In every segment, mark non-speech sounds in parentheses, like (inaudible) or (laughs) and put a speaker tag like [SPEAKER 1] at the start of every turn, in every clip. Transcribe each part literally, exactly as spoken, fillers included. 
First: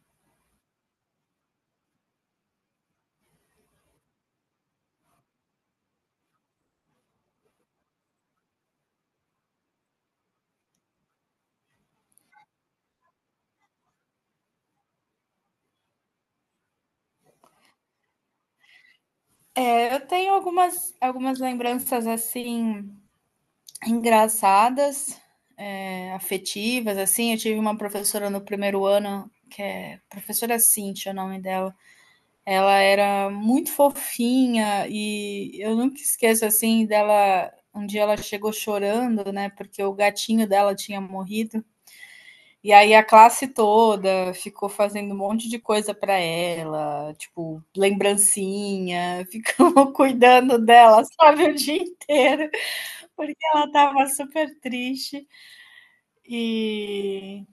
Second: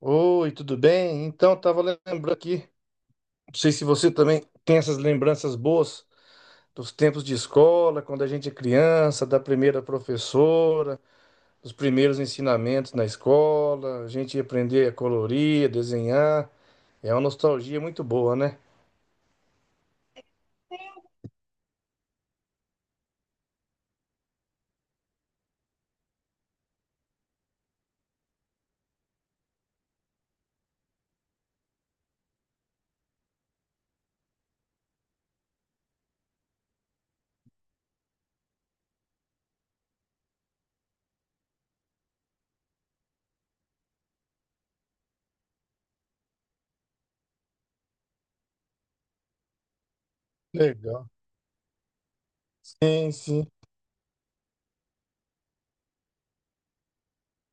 [SPEAKER 1] Oi, tudo bem? Então, estava lembrando aqui, não sei se você também tem essas lembranças boas dos tempos de escola, quando a gente é criança, da primeira professora, dos primeiros ensinamentos na escola, a gente ia aprender a colorir, a desenhar. É uma nostalgia muito boa, né?
[SPEAKER 2] É, eu tenho algumas, algumas lembranças assim engraçadas, é, afetivas, assim. Eu tive uma professora no primeiro ano, que é professora Cíntia, o nome dela. Ela era muito fofinha e eu nunca esqueço assim dela. Um dia ela chegou chorando, né? Porque o gatinho dela tinha morrido. E aí a classe toda ficou fazendo um monte de coisa para ela, tipo, lembrancinha, (laughs) ficou cuidando dela,
[SPEAKER 1] Legal.
[SPEAKER 2] sabe, o dia inteiro,
[SPEAKER 1] Sim,
[SPEAKER 2] porque
[SPEAKER 1] sim.
[SPEAKER 2] ela estava super triste. E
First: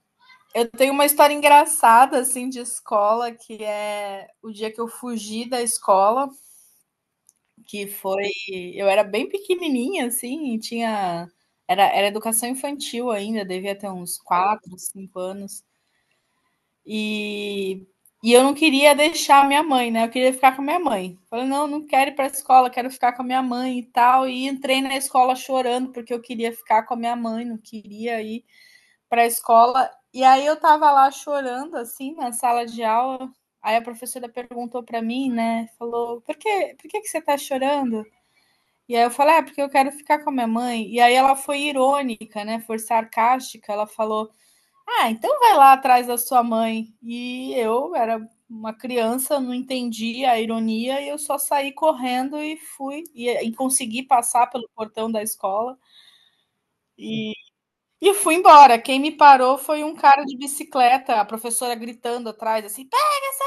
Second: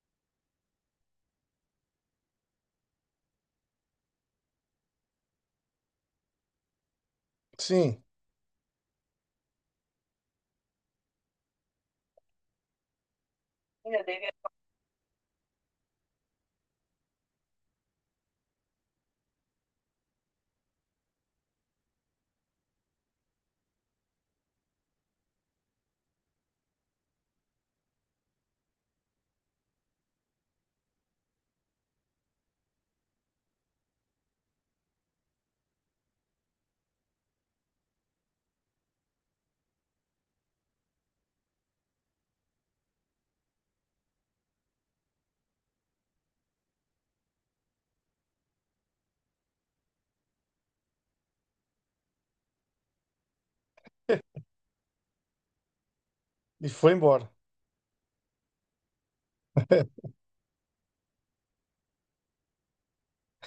[SPEAKER 2] eu tenho uma história engraçada assim de escola, que é o dia que eu fugi da escola, que
[SPEAKER 1] Sim.
[SPEAKER 2] foi, eu era bem pequenininha assim, e tinha era, era educação infantil ainda, devia ter uns quatro cinco anos. E, e eu não queria deixar minha mãe, né? Eu queria ficar com a minha mãe. Falei, não, não quero ir para a escola, quero ficar com a minha mãe e tal. E entrei na escola chorando, porque eu queria ficar com a minha mãe, não queria ir para a escola. E aí eu tava lá chorando, assim, na sala de aula. Aí a professora perguntou para mim, né? Falou, por, que por que, que você tá chorando? E aí eu falei, é ah, porque eu quero ficar com a minha mãe. E aí ela foi irônica, né? Foi sarcástica. Ela falou, ah, então vai lá atrás da sua mãe. E eu era uma criança, não entendi a ironia e eu só saí correndo e fui e, e consegui passar pelo portão da escola
[SPEAKER 1] E foi embora.
[SPEAKER 2] e, e fui embora. Quem me parou foi um
[SPEAKER 1] (laughs)
[SPEAKER 2] cara de bicicleta, a professora gritando atrás assim: "Pega essa!"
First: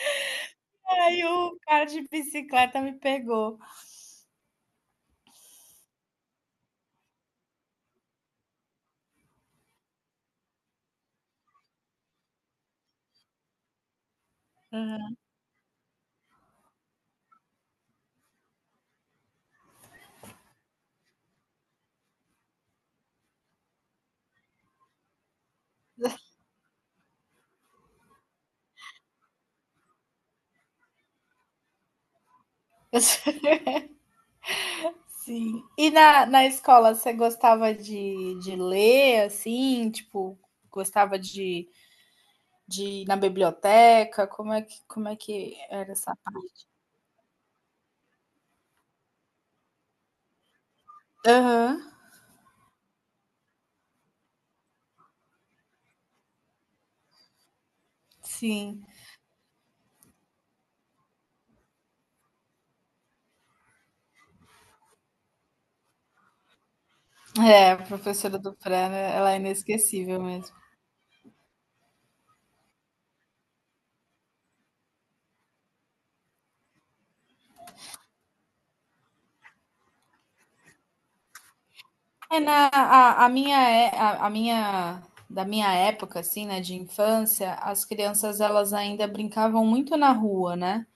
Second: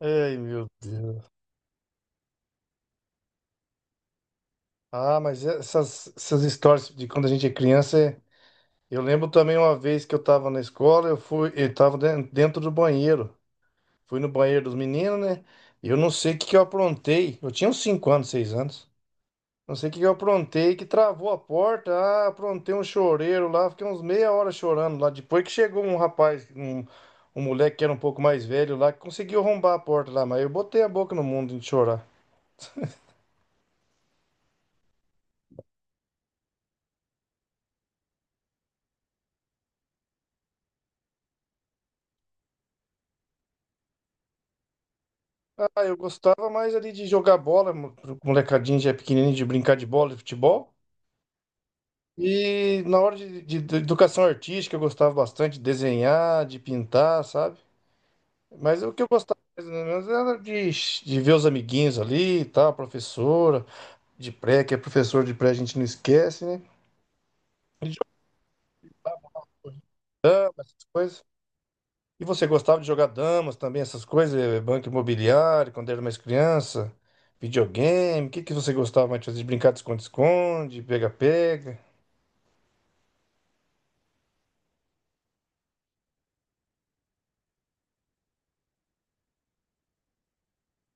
[SPEAKER 1] Ai, meu
[SPEAKER 2] Aí
[SPEAKER 1] Deus.
[SPEAKER 2] o cara de bicicleta me pegou.
[SPEAKER 1] Ah, mas essas, essas histórias de quando a gente é criança Eu lembro também uma vez que eu tava na escola, eu fui, eu tava den- dentro do banheiro. Fui no banheiro dos
[SPEAKER 2] Uhum.
[SPEAKER 1] meninos, né? E eu não sei o que que eu aprontei. Eu tinha uns cinco anos, seis anos. Não sei o que que eu aprontei, que travou a porta. Ah, aprontei um choreiro lá, fiquei uns meia hora chorando lá. Depois que chegou um rapaz, um, um moleque que era um pouco mais velho lá, que conseguiu arrombar a porta lá, mas eu botei a boca no mundo de chorar.
[SPEAKER 2] (laughs) Sim. E na, na escola você gostava de, de ler assim, tipo, gostava de de ir na biblioteca? Como é que, como é que
[SPEAKER 1] Ah,
[SPEAKER 2] era
[SPEAKER 1] eu
[SPEAKER 2] essa
[SPEAKER 1] gostava
[SPEAKER 2] parte?
[SPEAKER 1] mais ali de jogar bola, mo- molecadinho já pequenininho, de brincar de bola, de futebol.
[SPEAKER 2] Aham,
[SPEAKER 1] E na hora de, de- de educação artística, eu gostava bastante de desenhar, de pintar, sabe? Mas
[SPEAKER 2] sim.
[SPEAKER 1] é o que eu gostava mais ou menos era de, de ver os amiguinhos ali e tal, a professora de pré, que é professor de pré, a gente não esquece, né?
[SPEAKER 2] É, a professora do pré, né, ela é inesquecível mesmo.
[SPEAKER 1] Essas coisas. E você gostava de jogar damas também, essas coisas, eh, banco imobiliário, quando era mais criança, videogame, o que que você gostava mais de fazer? De brincar de esconde-esconde, pega-pega?
[SPEAKER 2] É, na, a, a minha, é- a, a minha, da minha época, assim, né, de infância, as crianças, elas ainda brincavam muito na rua, né?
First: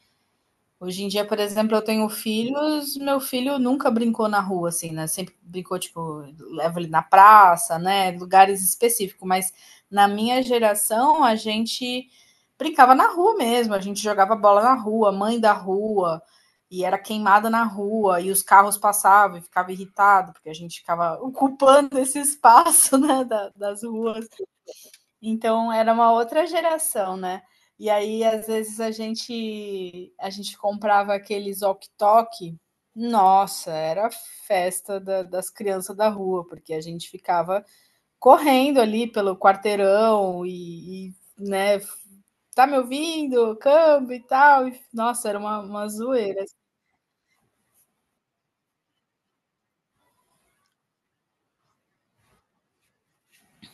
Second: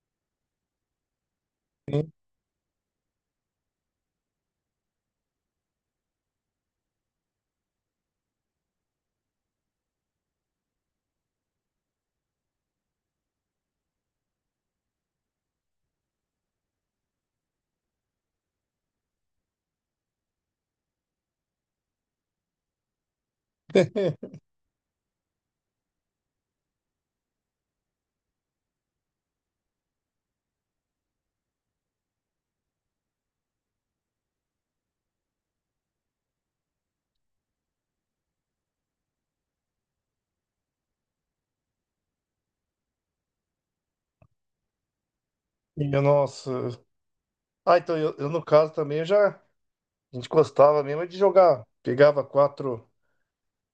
[SPEAKER 2] Hoje em dia, por exemplo, eu tenho
[SPEAKER 1] Sim.
[SPEAKER 2] filhos, meu filho nunca brincou na rua, assim, né? Sempre brincou, tipo, leva ele na praça, né? Lugares específicos, mas na minha geração a gente brincava na rua mesmo, a gente jogava bola na rua, mãe da rua, e era queimada na rua, e os carros passavam e ficava irritado, porque a gente ficava ocupando esse espaço, (laughs) né, da- das ruas,
[SPEAKER 1] (laughs)
[SPEAKER 2] então era uma outra geração, né. E aí às vezes a gente a gente comprava aqueles walkie-talkie, nossa, era a festa da das crianças da rua, porque a gente ficava correndo ali pelo quarteirão e e, né, "Tá me ouvindo? Câmbio e tal", e nossa, era uma
[SPEAKER 1] E,
[SPEAKER 2] uma
[SPEAKER 1] eu,
[SPEAKER 2] zoeira.
[SPEAKER 1] nossa. Ah, então eu, eu, no caso também eu já. A gente gostava mesmo é de jogar. Pegava quatro,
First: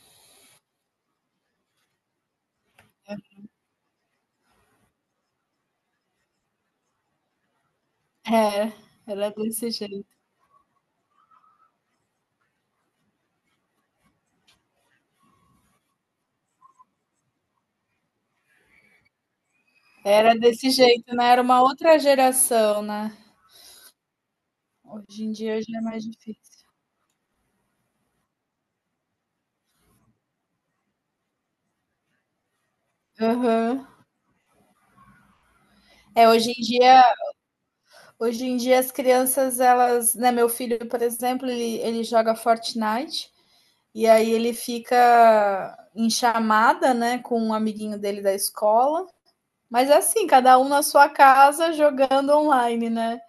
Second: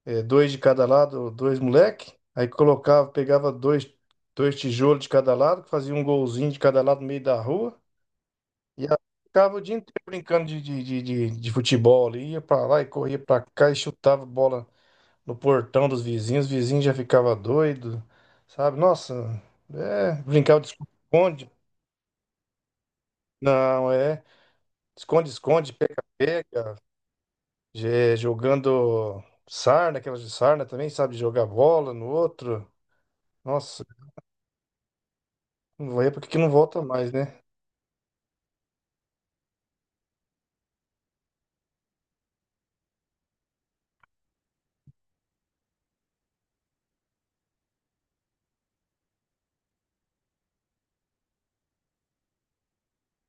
[SPEAKER 1] eh, dois de cada lado, dois moleque. Aí colocava, pegava dois, dois tijolos de cada lado, fazia um golzinho de cada lado no meio da rua.
[SPEAKER 2] É,
[SPEAKER 1] E aí
[SPEAKER 2] era
[SPEAKER 1] ficava o
[SPEAKER 2] desse
[SPEAKER 1] dia inteiro
[SPEAKER 2] jeito.
[SPEAKER 1] brincando de, de, de, de, de futebol ali. Ia pra lá e corria pra cá e chutava bola no portão dos vizinhos. Os vizinhos já ficava doido, sabe? Nossa, é,
[SPEAKER 2] Era
[SPEAKER 1] brincava de
[SPEAKER 2] desse jeito, né, era
[SPEAKER 1] esconde-esconde.
[SPEAKER 2] uma outra geração, né.
[SPEAKER 1] Não, é.
[SPEAKER 2] Hoje em dia
[SPEAKER 1] Esconde-esconde,
[SPEAKER 2] já é mais difícil.
[SPEAKER 1] pega-pega. Je- Jogando sarna, aquelas de sarna também, sabe? Jogar bola no outro.
[SPEAKER 2] Aham.
[SPEAKER 1] Nossa, não vai porque
[SPEAKER 2] É,
[SPEAKER 1] que não
[SPEAKER 2] hoje em
[SPEAKER 1] volta
[SPEAKER 2] dia
[SPEAKER 1] mais, né?
[SPEAKER 2] Hoje em dia as crianças, elas, né, meu filho, por exemplo, ele, ele joga Fortnite e aí ele fica em chamada, né, com um amiguinho dele da escola. Mas é assim, cada um na sua casa jogando online, né?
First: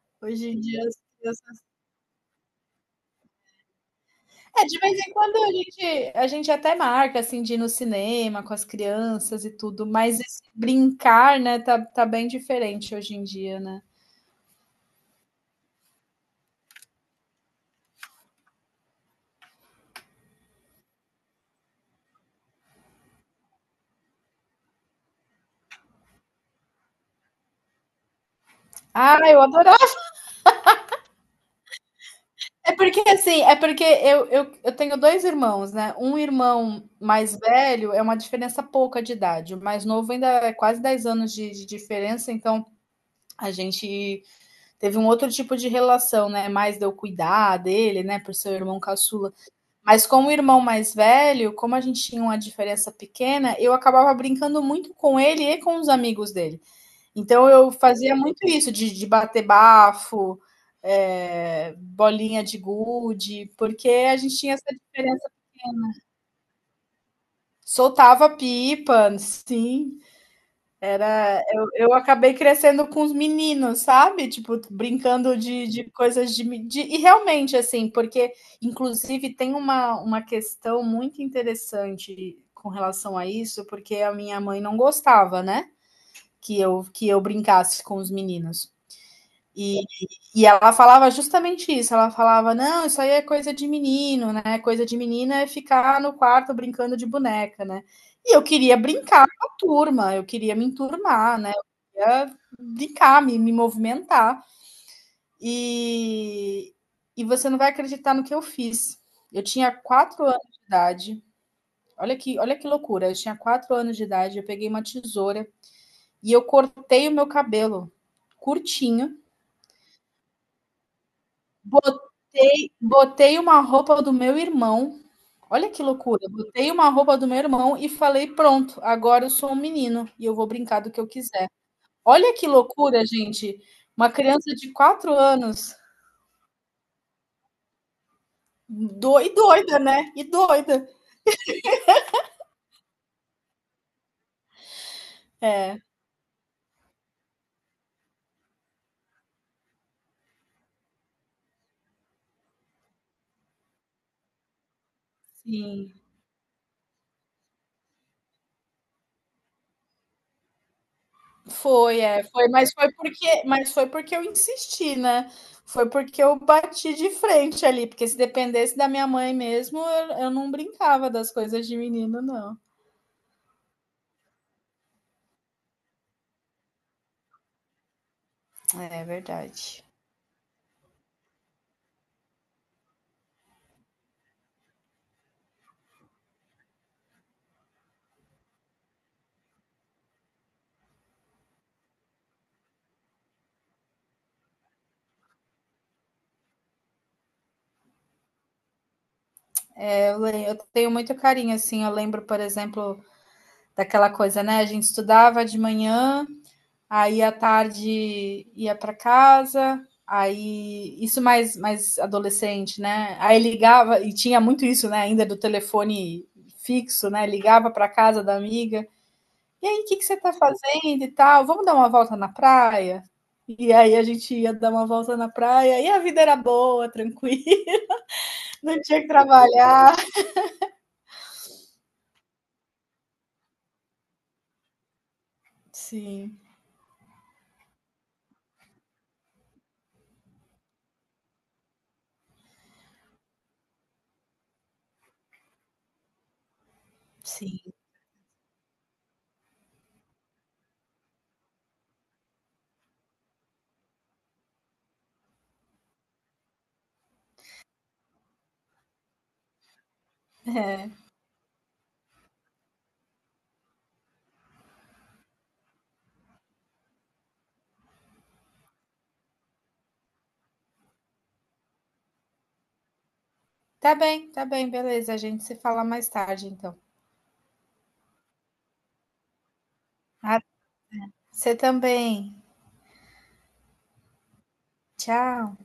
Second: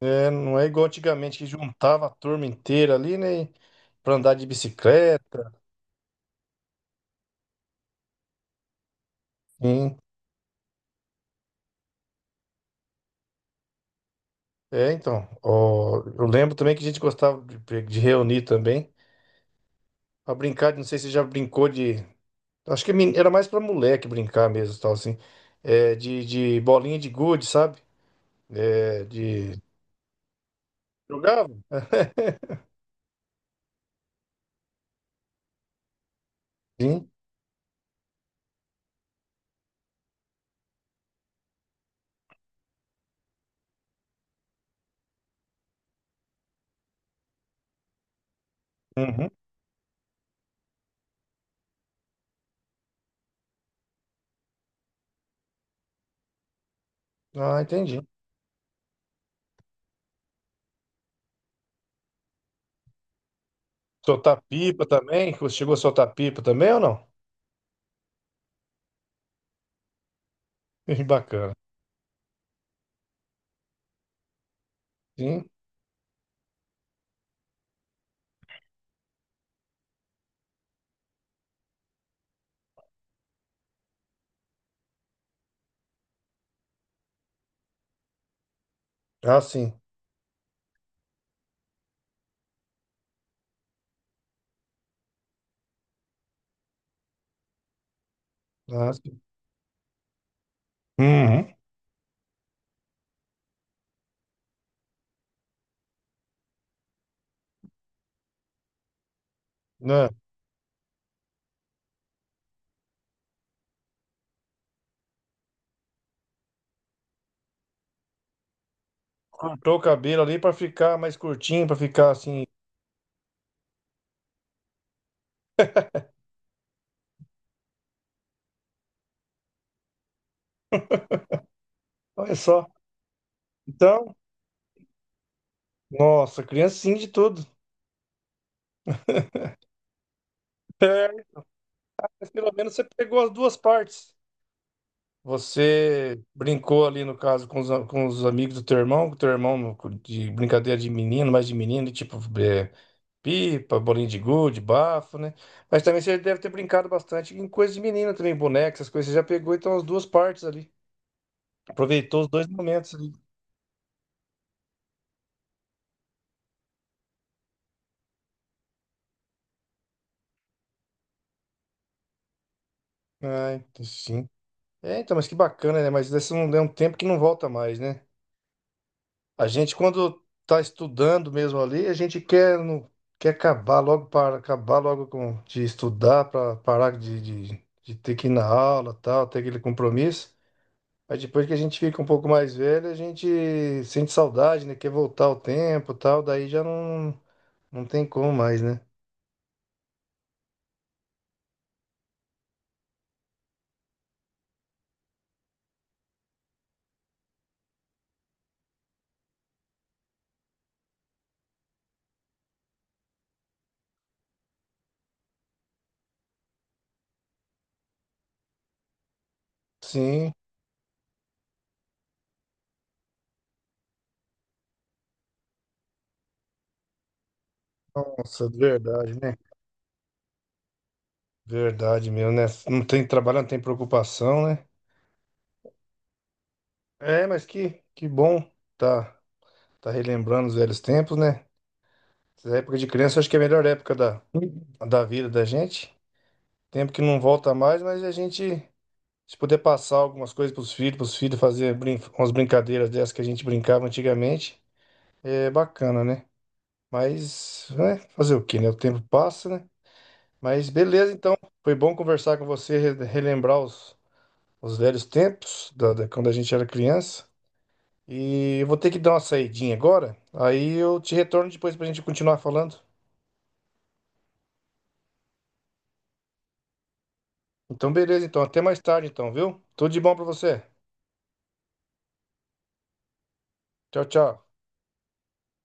[SPEAKER 1] É,
[SPEAKER 2] Hoje
[SPEAKER 1] não
[SPEAKER 2] em
[SPEAKER 1] é
[SPEAKER 2] dia
[SPEAKER 1] igual
[SPEAKER 2] as
[SPEAKER 1] antigamente que
[SPEAKER 2] crianças...
[SPEAKER 1] juntava a turma inteira ali, né? Pra andar de
[SPEAKER 2] É, de vez em quando
[SPEAKER 1] bicicleta.
[SPEAKER 2] a gente, a gente até marca, assim, de ir no cinema com as crianças e tudo,
[SPEAKER 1] Sim.
[SPEAKER 2] mas esse brincar, né, tá, tá bem diferente hoje em dia, né?
[SPEAKER 1] É, então. Ó, eu lembro também que a gente gostava de, de reunir também. Pra brincar, de- não sei se você já brincou de. Acho que é men- era mais pra moleque brincar mesmo, tal, assim. É, de, de bolinha de gude, sabe? É,
[SPEAKER 2] Ah, eu
[SPEAKER 1] de.
[SPEAKER 2] adoro.
[SPEAKER 1] Jogava? (laughs)
[SPEAKER 2] É porque assim, é porque eu, eu, eu tenho dois irmãos, né? Um irmão
[SPEAKER 1] Sim.
[SPEAKER 2] mais velho é uma diferença pouca de idade, o mais novo ainda é quase dez anos de, de diferença, então a gente teve um outro tipo de relação, né? Mais de eu cuidar dele, né? Por ser o irmão
[SPEAKER 1] Uhum.
[SPEAKER 2] caçula. Mas com o irmão mais velho, como a gente tinha uma diferença pequena, eu acabava brincando muito com ele e com os amigos dele. Então
[SPEAKER 1] Ah,
[SPEAKER 2] eu
[SPEAKER 1] entendi.
[SPEAKER 2] fazia muito isso de de bater bafo, eh, bolinha de gude, porque a gente
[SPEAKER 1] Soltar
[SPEAKER 2] tinha essa
[SPEAKER 1] pipa
[SPEAKER 2] diferença.
[SPEAKER 1] também? Você chegou a soltar pipa também ou não?
[SPEAKER 2] Soltava pipa, sim.
[SPEAKER 1] (laughs) Bacana.
[SPEAKER 2] Eu eu acabei crescendo com os meninos, sabe, tipo, brincando
[SPEAKER 1] Sim.
[SPEAKER 2] de de coisas de de e realmente, assim, porque inclusive tem uma uma questão muito interessante com relação a isso, porque a minha mãe não gostava, né, que eu que eu brincasse com os meninos.
[SPEAKER 1] Ah, sim.
[SPEAKER 2] E, e ela falava justamente isso. Ela falava: não, isso aí é coisa de menino, né? Coisa de menina é ficar no quarto brincando de boneca, né? E eu queria
[SPEAKER 1] Ah, sim.
[SPEAKER 2] brincar com a turma, eu queria me enturmar,
[SPEAKER 1] Uhum.
[SPEAKER 2] né? Eu queria brincar, me, me movimentar. E, e você não vai acreditar no que eu fiz. Eu tinha
[SPEAKER 1] Né?
[SPEAKER 2] quatro anos de idade. Olha que, olha que loucura. Eu tinha quatro anos de idade. Eu peguei uma tesoura e eu cortei o meu cabelo curtinho.
[SPEAKER 1] Cortou o cabelo ali para ficar mais curtinho, para ficar assim.
[SPEAKER 2] Botei, botei uma roupa do meu irmão. Olha que loucura. Botei uma roupa do meu irmão e falei: pronto, agora eu sou um menino e eu vou brincar do que eu quiser. Olha
[SPEAKER 1] Olha
[SPEAKER 2] que
[SPEAKER 1] só.
[SPEAKER 2] loucura, gente. Uma
[SPEAKER 1] Então,
[SPEAKER 2] criança de quatro anos.
[SPEAKER 1] nossa, criancinha de tudo.
[SPEAKER 2] Do, e doida, né? E doida.
[SPEAKER 1] É, mas pelo menos você pegou as duas partes.
[SPEAKER 2] É,
[SPEAKER 1] Você brincou ali, no caso, com os, a- com os amigos do teu irmão, com o teu irmão no- de brincadeira de menino, mais de menino, tipo, é, pipa, bolinho de gude, bafo, né? Mas
[SPEAKER 2] sim.
[SPEAKER 1] também você deve ter brincado bastante em coisas de menina também, boneca, essas coisas. Você já pegou então as duas partes ali.
[SPEAKER 2] Foi,
[SPEAKER 1] Aproveitou
[SPEAKER 2] é,
[SPEAKER 1] os dois
[SPEAKER 2] foi, mas foi
[SPEAKER 1] momentos ali.
[SPEAKER 2] porque, mas foi porque eu insisti, né? Foi porque eu bati de frente ali, porque se dependesse da minha mãe mesmo, eu, eu não brincava das coisas de menino, não.
[SPEAKER 1] Ah, então sim. É, então, mas que bacana, né? Mas esse não é um tempo que não volta mais, né?
[SPEAKER 2] É
[SPEAKER 1] A gente,
[SPEAKER 2] verdade.
[SPEAKER 1] quando tá estudando mesmo ali, a gente quer, não, quer acabar logo para acabar logo com, de estudar, para parar de, de, de ter que ir na aula, tal, ter aquele compromisso. Mas depois que a gente fica um pouco mais velho, a gente sente saudade, né? Quer voltar o tempo, e tal, daí já não, não tem como mais, né?
[SPEAKER 2] Eu, le- eu tenho muito carinho, assim. Eu lembro, por exemplo, daquela coisa, né? A gente estudava de manhã, aí à tarde ia para casa, aí isso mais, mais adolescente, né? Aí ligava, e tinha muito isso, né? Ainda do telefone fixo, né? Ligava para casa da amiga. E aí, o que que você
[SPEAKER 1] Sim,
[SPEAKER 2] está fazendo e tal? Vamos dar uma volta na praia? E aí a gente ia dar uma volta na praia e a vida era boa, tranquila,
[SPEAKER 1] nossa,
[SPEAKER 2] (laughs) não tinha que
[SPEAKER 1] verdade, né?
[SPEAKER 2] trabalhar.
[SPEAKER 1] Verdade mesmo, né? Não tem trabalho, não tem preocupação, né?
[SPEAKER 2] Sim,
[SPEAKER 1] É, mas que, que bom tá, tá relembrando os velhos tempos, né? Essa época de criança, eu acho que é a melhor época da, da vida da gente. Tempo que não volta
[SPEAKER 2] sim.
[SPEAKER 1] mais, mas a gente, se puder passar algumas coisas pros filhos, pros filhos fazer brin umas brincadeiras dessas que a gente brincava antigamente, é bacana, né? Mas, né? Fazer o quê, né? O tempo passa, né? Mas
[SPEAKER 2] É.
[SPEAKER 1] beleza, então. Foi bom conversar com você, re- relembrar os, os velhos tempos, da, da- quando a gente era criança. E eu vou ter que dar uma saidinha agora. Aí eu te retorno depois pra gente continuar falando.
[SPEAKER 2] Tá bem, tá bem, beleza. A gente se fala mais tarde, então.
[SPEAKER 1] Então, beleza, então. Até mais tarde, então, viu? Tudo de bom pra
[SPEAKER 2] Ah,
[SPEAKER 1] você.
[SPEAKER 2] você também.
[SPEAKER 1] Tchau, tchau.
[SPEAKER 2] Tchau.